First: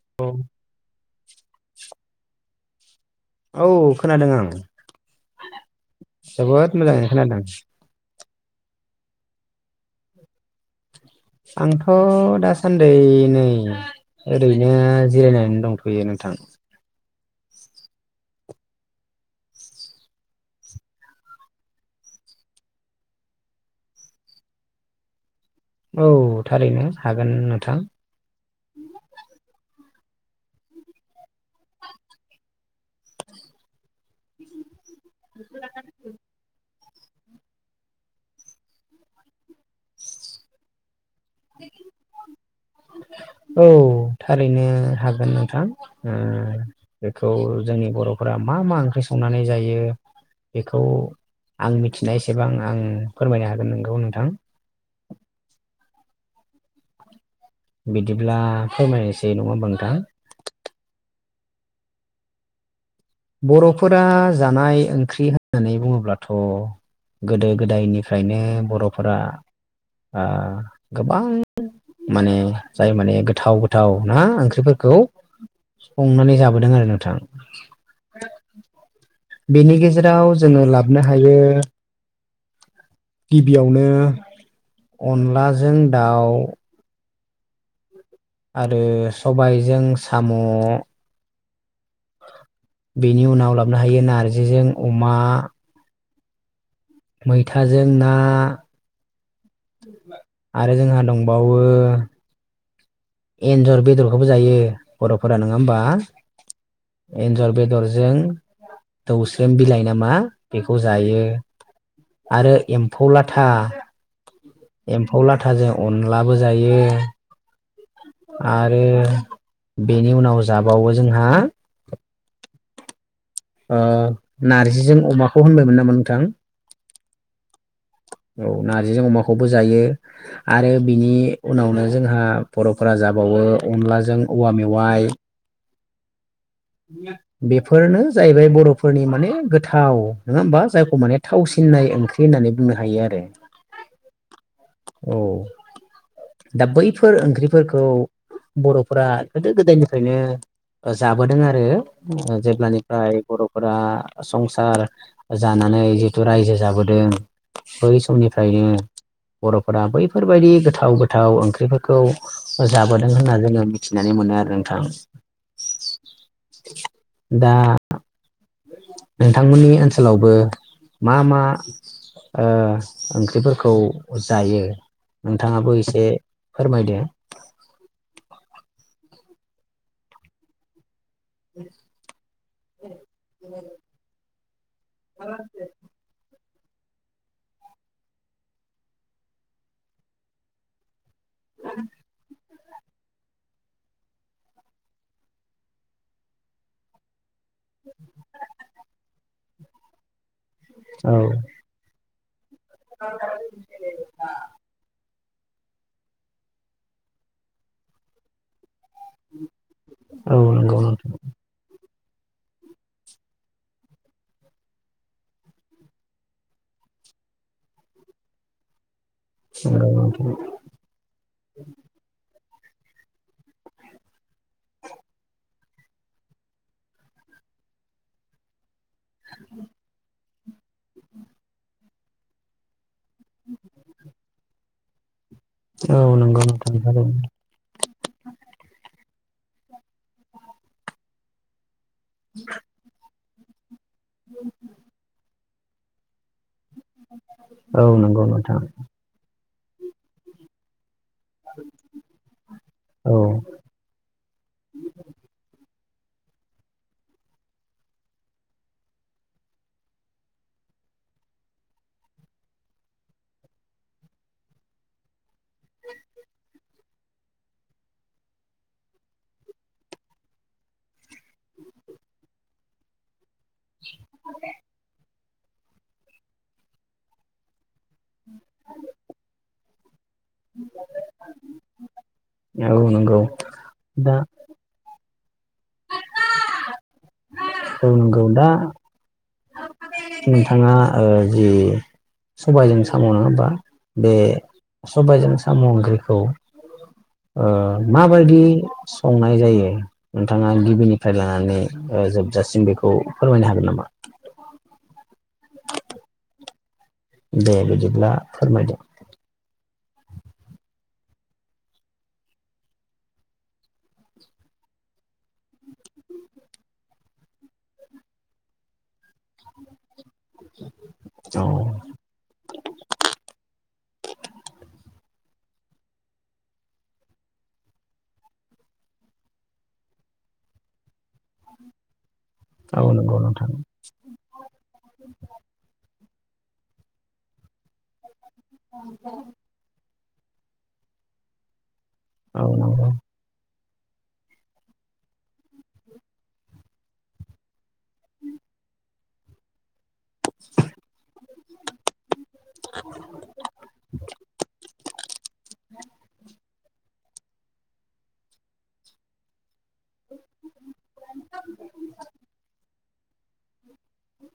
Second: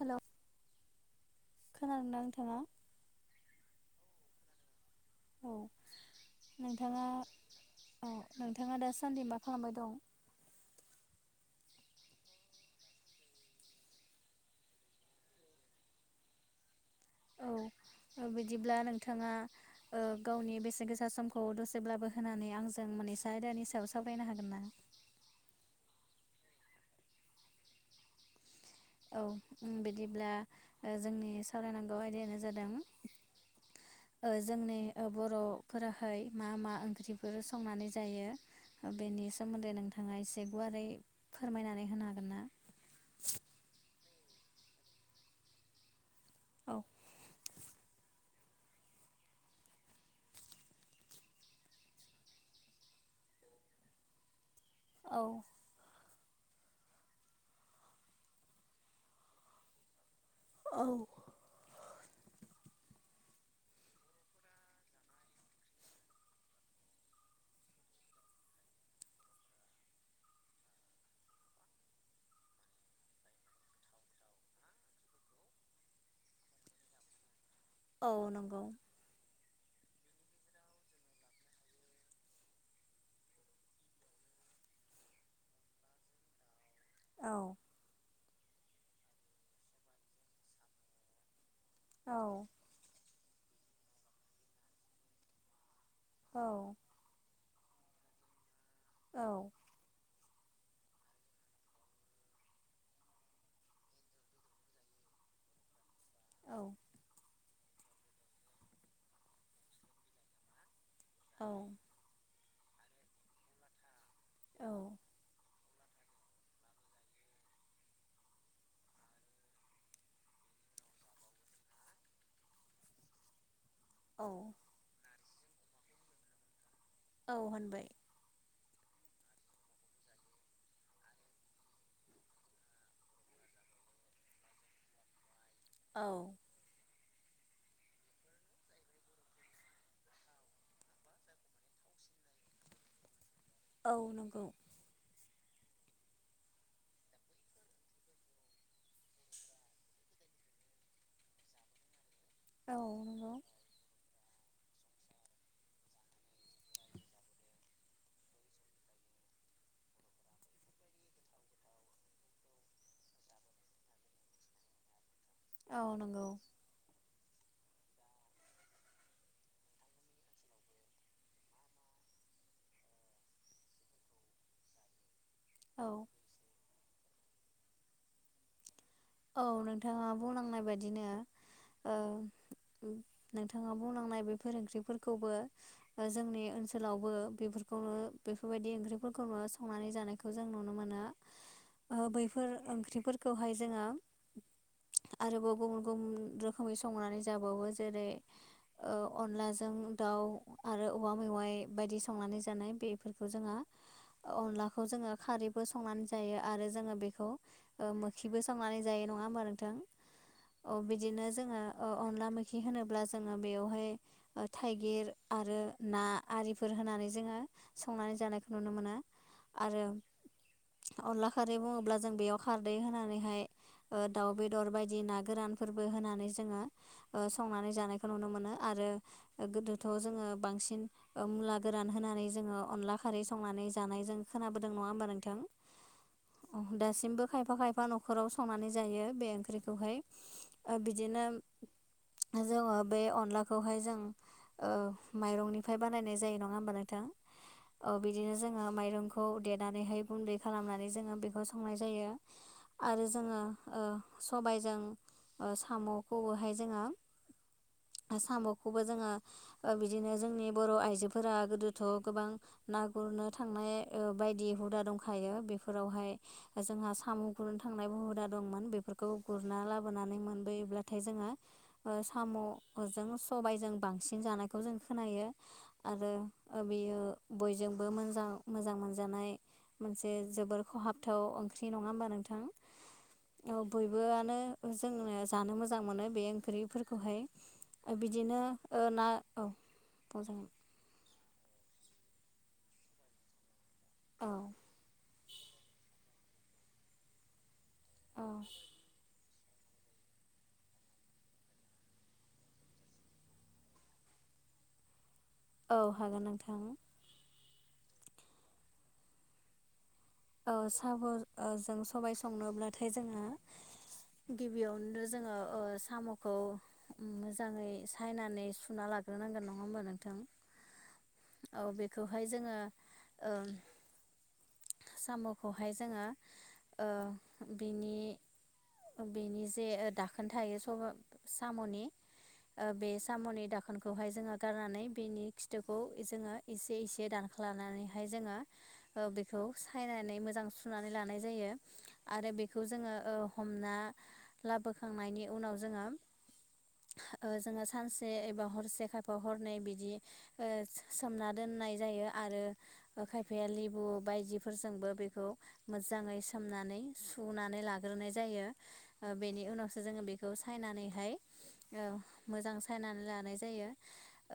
हेल' औ खोनादोंदा नोंथाङा? औ खोनादों ओं औ जोबोद नोंथाङा मोजाङै खोनादों। औ नोंथाङा दासान्दि मा खालामबाय दं? आंथ' दासान्दै नै ओरैनो जिरायनानै दंथ'यो नोंथां। औ ओ बिदिब्ला नोंथाङा ओ गावनि बेसे गोसा समखौ दसेब्लाबो होनानै आंजों मोनैसो आय नि सायाव सावरायनो हागोन ना? औ थारैनो हागोन नोंथां। औ बिदिब्ला ओ जोंनि सावरायनांगौ आयदायानो जादों ओ जोंनि बर'फोराहाय मा मा ओं ओंख्रिफोर संनानै जायो बेनि सोमोन्दै नोंथाङा एसे गुवारै फोरमायनानै होनो हागोन ना? औ थारैनो हागोन नोंथां ओ औ बेखौ जोंनि बर' फोरा मा मा ओंख्रि संनानै जायो? बेखौ आं मिथिनाय एसेबां आं फोरमायनो हागोन नोंगौ नोंथां। औ। बिदिब्ला फोरमायनोसै नङा होमबा नोंथां? औ। बर'फोरा जानाय ओंख्रि होननानै बुङोब्लाथ' गोदो गोदायनिफ्रायनो बर'फोरा ओ गोबां माने जाय माने गोथाव गोथाव ना ओंख्रिफोरखौ संनानै जाबोदों आरो नोंथां। औ नंगौ बेनि गेजेराव जोङो लाबोनो हायो। गिबियावनो अनलाजों दाउ। औ। आरो सबायजों साम'। औ। बेनि उनाव लाबोनो हायो नार्जिजों अमा। औ। मैथाजों ना। औ। आरो जोंहा दंबावो। एन्जर बेदरखौबो जायो बर'फोरा नङा होमबा औ एन्ज जर बेदर बेदरजों दौस्रेम बिलाइ नामा बेखौ जायो। औ आरो एम्फौ लाथा। औ एम्फौ लाथाजों अनलाबो जायो। आरो बेनि उनाव जाबावो जोंहा ओ औ नारजिजों अमाखौ होनबायमोन नामा नोंथां? औ होनबाय। औ नार्जिजों अमाखौबो जायो आरो बिनि उनावनो जोंहा बर'फोरा जाबावो ओ अनलाजों औवा मेवाइ। औ। बेफोरनो जाहैबाय बर'फोरनि माने गोथाव नङा होमबा जायखौ माने थावसिननाय ओंख्रि होननानै बुंनो हायो आरो। औ नंगौ। औ [unintelligible] दा बैफोर ओंख्रिफोरखौ बर'फोरा गोदो गोदायनिफ्रायनो जाबोदों आरो। औ जेब्लानिफ्राय नंगौ बर'फोरा। संसार जानानै जितु रायजो जाबोदों। बै समनिफ्रायनो बर'फोरा बैफोरबायदि गोथाव गोथाव ओंख्रिफोरखौ जाबोदों होनना जोङो मिथिनानै मोनो मोनो आरो नोंथां। औ नंगौ। दा नोंथांमोननि ओनसोलावबो मा मा ओ ओंख्रिफोरखौ जायो नोंथाङाबो औ एसे फोरमायदो। औ नोंथाङा बुंलांनाय बायदिनो। ओ नोंथाङा बुंलांनाय बेफोर ओंख्रि फोरखौबो जोंनि ओनसोल। लावबो बेफोरखौनो बेफोरबायदि ओंख्रिफोरखौनो संनानै जानायखौ जों नुनो मोनो। बैफोर ओंख्रिफोरखौहाय जोङो। आरोबाव गुबुन गुबुन रोखोमै संनानै जाबावो जेरै' ओ अनलाजों दाउ' आरो औ औवा मेवाइ बायदि संनानै जानाय बेफोरखौ जोङो अनलाखौ जोङो - खारैबो संनानै जायो आरो जोङो बेखौ ओ मोखिबो संनानै जायो नङा होमबा नोंथां। औ अ नंगौ नोंथां बिदिनो जोङो अ अनला मैखि होनोब्ला जोङो बेवहाय थाइगिर आरो ना आरिफोर होनानै जोङो संनानै जानायखौ नुनो मोनो। औ आरो नंगौ अनला खारै बुङोब्ला जों बेयाव खारदै होनानै हाय दाउ बेदर बायदि ना गोरानफोरबो होनानै जोङो ओ संनानै जानायखौ नुनो मोनो। आरो गोथ' जोङो बांसिन मुला गोरान होनानै जोङो अनला खारै संनानै जानायजों खोनाबोदों नङा होमबा नोंथां। औ नंगौ थांदों [inaudible] खौ संनानै जायो बे ओंख्रिखौहाय बिदिनो जोङो बे अनलाखौहाय जों ओ माइरंनिफ्राय बानायनाय जायो नङा। नङा होमबा औ नोंथां नंगौ बिदिनो नोंथां जोङो माइरंखौ देनानैह गुन्दै खालामनानै जोङो बेखौउ संनाय जायो। आरो औ जोङो ओ सबायजों ओ स साम'खौओहाय जोङो। आ साम'खौबो जोङो बिदिनो जोंनि बर' आइजोफोरा गोदोथ' गोबां ना गुरनो थांनाय ओ बायदि हुदा दंखायो बेफोरावहाय जोंहा साम' गुरनो थांनाय हुदा दंमोन बेफोरखौ गुरना लाबोनानै मोनबोयोब्लाथाय जोङो ओ साम' अ जों स सबाइ जों बांसिन जानायखौ जों खोनायो। आरो बेयो बय जोंबो मोजां मोजां मोनजानाय मोनसे जोबोर खहाबथाव ओंख्रि नङा होमबा। नों नंगौ नंगौ दा। जों जानो मोजां मोनो बे ओंख्रिफोरखौ हाय औ नंगौ बिदिनो दा ना औ [inaudible] बुंजागोन नोंथाङा जि सबायजों साम' नोबा बे औ सबायजों साम'जोंखौ ओ औ माबायदि सं नाय जायो नोंथाङा गिबिनिफ्राय लानानै जोबजासिम बेखौ फोरमायनो हागोन नामा? [inaudible] औ हागोन नोंथां दे बिदिब्ला फोरमायदो ओ साम' जों सबाय संनोब्लाथाय जोंनो गिबियावनोनो जोङो ओ साम'खौ मोजाङै सायनानै सुना ला ग्रो नांगोन नङा होमबा नोंथां? औ बेखौहाय जोङो ओ सम'खौहाय जोङो ओ बिनि बेनि जे दाखोन थायो स-साम'नि ओ औ बे नंगौ साम'नि नोंथां दाखोनखौहाय जोङो गारनानै बेनि खिथुखौ जोङो एसे एसे दानख्लानानैहाय जोङो [inaudible] औ सायनानै मोजां सुनानैलानाय जायो आरो औ बेखौ नंगौ जोङो ओ हम ना लाबोखांनायनि उनाव जोङो ओ जोङो सानसे एबा हरसे खायफा हरनै बिद बिदि ओ सोमना दोननाय जायो आरो खायफाया लेबु बायदिफोरजोंबो बेखौ मोजाङै सोमनानै सुनानै लाग्रोनाय जायो ओ बेनि उनाव सो जोङो बेखौ सायनानैहाय ओ मोजां सनानै लानाय जायो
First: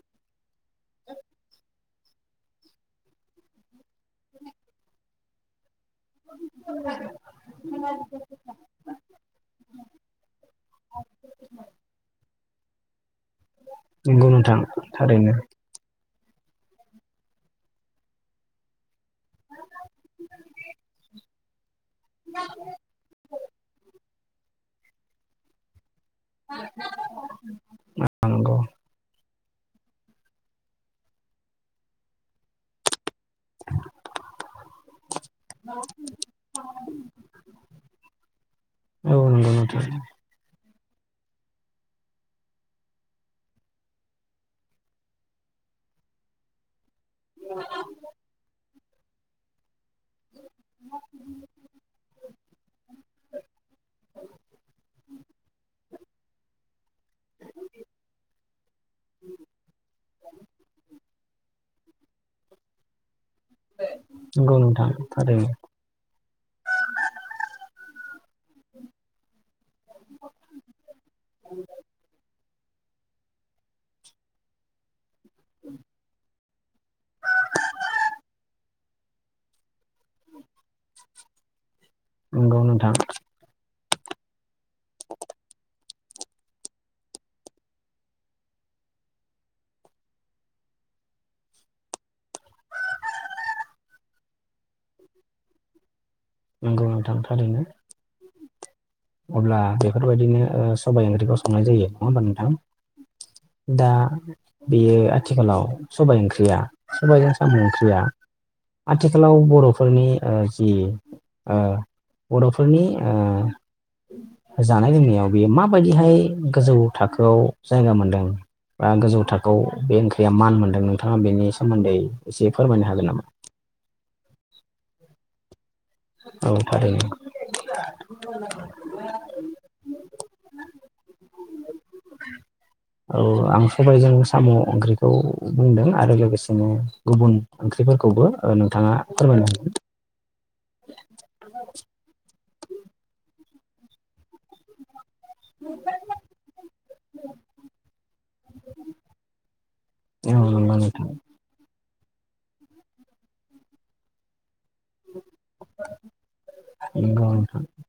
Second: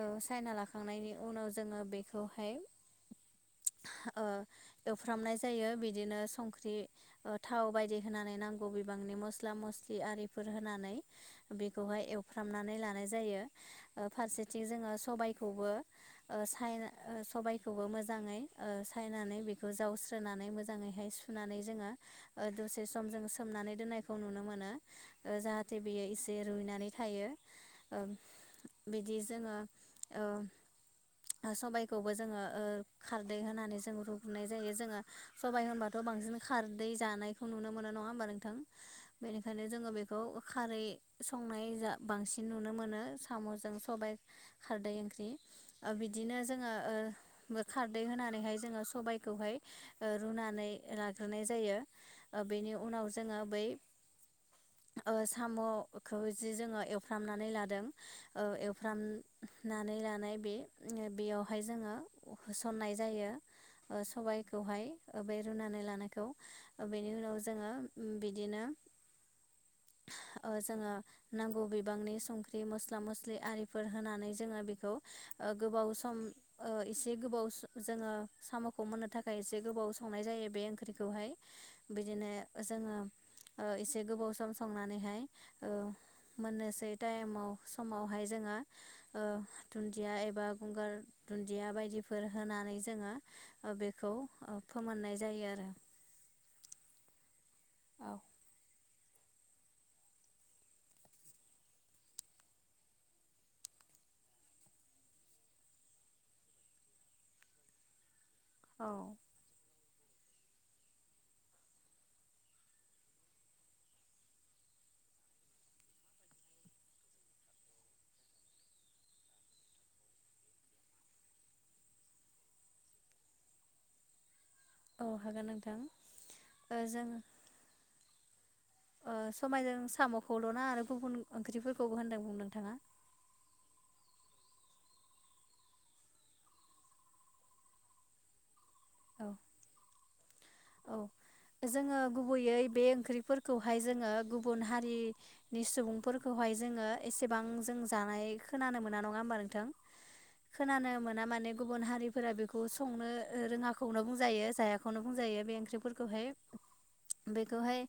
ओ सायनालाखांनायनि उनाव जोङो बेखौ हाय एवफ्रामनाय जायो बिद बिदिनो संख्रि थाव बायदि होनानै नांगौ बिबांनि मस्ला मस्लि आरिफोर होनानै बेखौहाय एवफ्रनानै नै लानाय जायो आरो नंगौ नोंथां फारसेथिं जोङो थारैनो सबाइखौबो ओ सायना सबायाइखौबो मोजाङै सायनानै जावस्रोननानै मोजांङैहाय सुनानै जोङो ओह दसे सम सोमनानै दोननाय खौ नुनो मोनो जाहाथे बेयो एसे रुइनानै थायो नंगौ बिदि जोंओ ओ हा सबायखौबो जोङो ओ खारै होनानै जोंङो नुनाय जायो जोङो सबाइ होनबाथ' बांसिन खारदै जानायखौ नुनो मोनो नङा होमबा नोंथां? औ नंगौ बेनिखायनो नोंथां जोङो बेखौ खारै संनाय बांसिन नुनो मोनो साम'जों सबाय खारदै ओंख्रि बिदिनो जोङो ओह‌ खारदै होनानैहाय जोङो सबायखौहाय ओ रुनानै लाग्रोनाय जायो बेनि उनाव जोङो बै ओह साम'खौ जि जोङो एवफ्रामनानै लादों ओ एवफ्रामनानै लानाय बे बेयावहाय जोङो होसननाय जायो। नंगौ सबायखौहाय नोंथां बे थारैनो रुनानै लानायखौ बेनि उनाव जोङो बिदिनो जोङो नांगौ बिबांनि सं ख्रि मस्ला मस्लि आरिफोर होनानै जोङो बेखौ गोबाव सम एसे गोबाव जोङो साम'खौ मोननो थाखाय एसे गोबाव संनाय जायो बे ओंख्रिखौहाय बिदिनो नंगौ नोंथां जोङो ओह इसे एसे गोबाव सम संनानैहाय मोननोसै टाइमाव समावहाय जोङो ओ दुन्दिया एबा गंगार दुन्दिया बायदिफोर होनानै जोङो बेखौ ओ फोमोननाय जायो आरो। नंगौ नोंथां थारैनो औ अब्ला बेफोरबायदिनो सबाय ओंख्रिखौ संनाय जायो नङा होमबा नोंथां? दा बेयो आथिखालाव सबाइ ओंख्रिया सबाइजों साम' ओंख्रिया आथिखालाव बर' फोरनि ओह जि ओह बर'फोरनि ओह जानाय लोंनायाव बियो माबायदिहाय गोजौ थाखोआव जायगा मोनदों? बा गोजौ थाखोआव बे ओंख्रिया मान मोन्दों नोंथाङा बेनि सोमोन्दै एसे फोरमायनो हागोन नामा? [inaudible] औ हागोन नों। औ थारैनो [unintelligible] [inaudible] सबायजों साम'खौल'ना आरो गुबुन ओंख्रिफोरखौबो होनदों बुं नोंथाङा औ आं सबाइजों साम' ओंख्रिखौ बुंदों आरो लोगोसेनो गुबुन ओंख्रिफोरखौबो ओ नोंथाङा औ फोरमायनो औ जोङो गुबैयै बे ओंख्रिफोरखौहाय जोङो गुबुन हारि नि सुबुंफोरखौहाय जोङो एसेबां जों जानाय खोनानो मोना नङा होमबा नोंथां औ नंगौ खोनानो नोंथां। मोना माने गुबुन हारि फोर बेखौ संनो रोङाखौनो बुंजायो जायाखौनो बुंजायो। ओंख्रि फोरखौहाय नंगौ नोंथां बेखौहाय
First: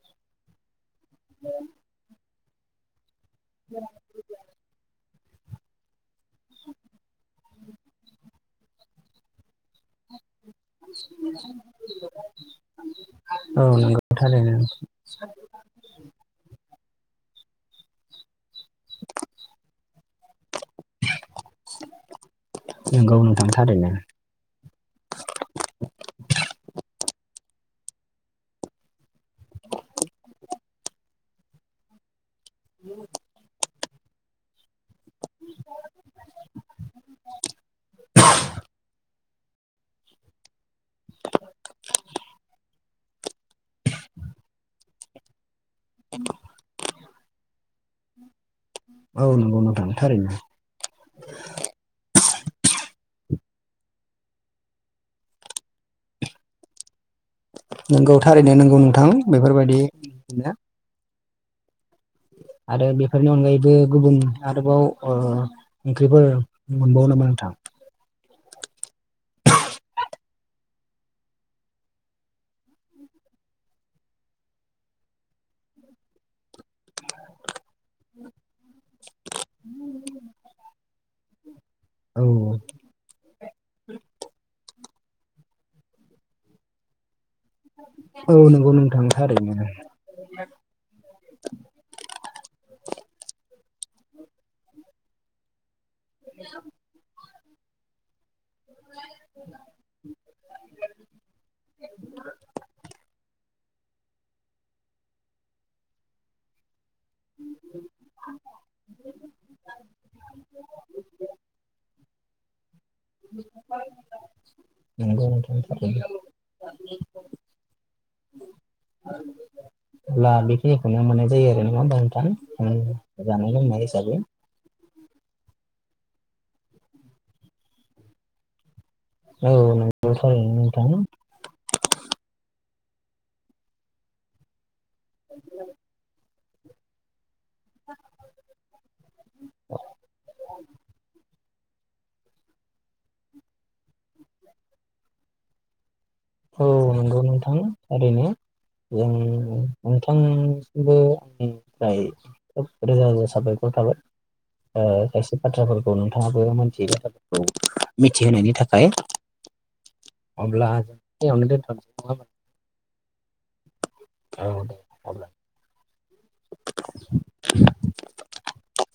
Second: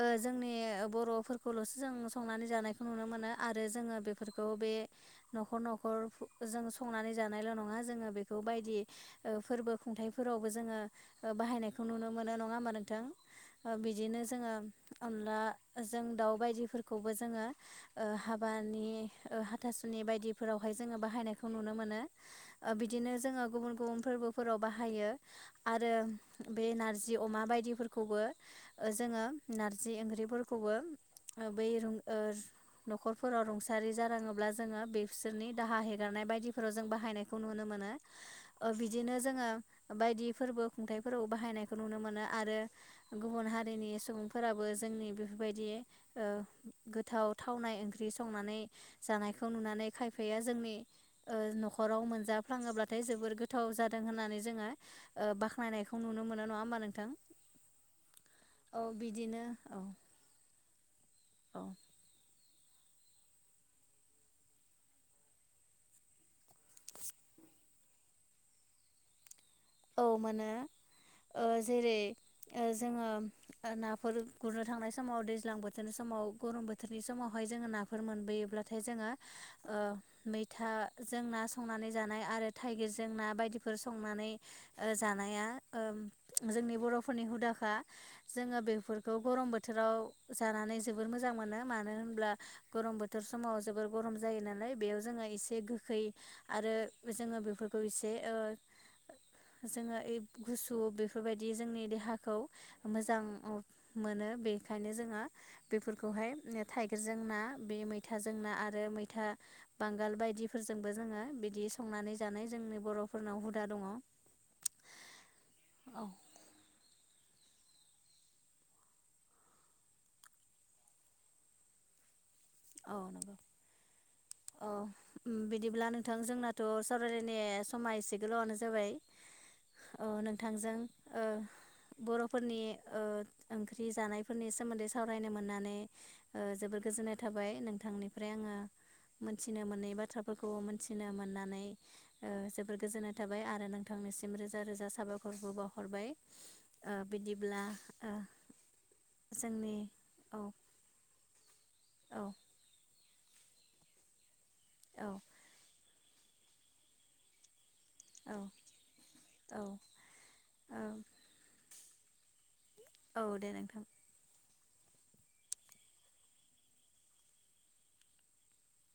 ओह जोंनि बर'फोरखौल'सो जों संनानै जानायखौ नुनो मोनो आरो जोङो बेफोरखौ बे न'खर न'खर जों संनानै जानायल' नङा जोङो बेखौ बायदि ओह फोरबो खुंथाइफोरावबो जोङो बाहायनाय नुनो मोनो नङा होमबा ओ नोंथां औ नंगौ बिदिनो जोङो थारैनो अनला जों दाउ बाय फोरखौबो जोङो ओ हा बानि ओ हाथासुनि बायदिफोरावहाय जोङो बाहायनायखौ नुनो मोनो ओ बिदिनो नंगौ जोङो नोंथां गुबुन थारैनो गुबुन फोरबोफोराव बाहायो आरो बे नारजि अमा बायदिफोरखौबो ओ जोङो नारजि ओंख्रिफोरखौबो बै रुं ओ नखरफोराव रुंसारि जाराङोब्ला जोङो बे फिसोरनि दाहा हेगारनाय बायदिफोराव जों बाहायनायखौ नुनो मोनो ओ बिदिनो जोङो बायदि फोरबो खुंथाइ फोराव बाहायनायखौ नुनो मोनो आरो गुबुन हारिनि सुबुंफोराबो जोंनि बे बायदि ओ गोथाव थावनाय ओंख्रि संनानै औ जानायखौ नंगौ नोंथां नुनानै थारैनो खायफाया जोंनि ओ नखराव मोनजाफ्लाङोब्ला थाय जोबोर गोथाव जादों होननानै जोङो ओ बाख्नायनायखौ नुनो मोनो नङा होमबा नोंथां? नोंगौ थारैनो नोंगौ औ नोंथां बिदिनो औ बेफोरबायदिनो औ आरो बेफोरनि अनगायैबो गुबुन आरोबाव ओ ओंख्रिफोर मोनबावो नामा नोंथां? [inaudible] औ मोनो। ओ जेरै ओ जोङो ओ नाफोर गुरनो थांनाय समाव दैज्लां बोथोर सम माव गरम बोथोरनि समावहाय जोङो ना फोर मोनबोयोब्लाथाय जोङो ओ मैथा जों ना संनानै जानाय औ आरो थाइगि जों ना बायदिफोर संनानै ओ जानाया ओम जोंनि बरफोरनि हुदाखा औ जोङो नंगौ नोंथां बेफोरखौ गरम थारैनो बोथोराव जानानै जोबोर मोजां मोनो मानो होनब्ला गरम बोथोर समाव जोबोर गरम जायो नालाय बेयाव जोङो एसे गोखै आरो जोङो बे फोरखौ एसे ओ जोङो ओइ गुसु बेफोरबायदि जोंनि देहाखौ मोजां मोनो बेखायनो जोङो बेफोरखौहाय थाइगिरजों ना बे मैथाजों ना आरो मैथा बांगाल बायदिफोरजोंबो जोङो बिदि संनानै जानाय जोंनि बरफोरनाव हुदा दङ। नंगौ नोंथां [unintelligible] आरो अब्ला बेखिनिखौनो मोननाय जायो आरो नङा होमबा नोथां औ जानाय लोंनाय हिसाबै उम बिदिब्ला नोंथां जोंनाथ सावरायलायनाय समा एसे गोलावनो जाबाय औ अ नंगौ थारैनो नोंथांजों नोंथां ओ बर'फोरनि ओ ओंख्रि जानायफोरनि सोमोन्दै सावरायनो मोननानै ओ जोबोर गोजोननाय थाबाय नोंथांनिफ्राय आङो मोनथिनो मोनै बाथ्राफोरखौ मोनथिनो मोननानै ओ जोबोर गोजोननाय थाबाय आरो नोंथांनिसिम रोजा रोजा साबायखरबो बावहरबाय। औ ओ नंगौ नोंथां बिदिब्ला ओ ओरैनो जों जोंनि औ नोंथांसिमबो आं निफ्राय औ खोब रोजा रोजा साबायखर थाबाय ओ औ खायसे बाथ्राफोर खौ नोंथाङाबो मोनथियै बाथ्राफोरखौ औ मिथिहोनायनि थाखाय औ अब्ला औ जों दोनथ'नसै नङा होमबा? औ दे नोंथां। औ दे अब्ला। [inaudible]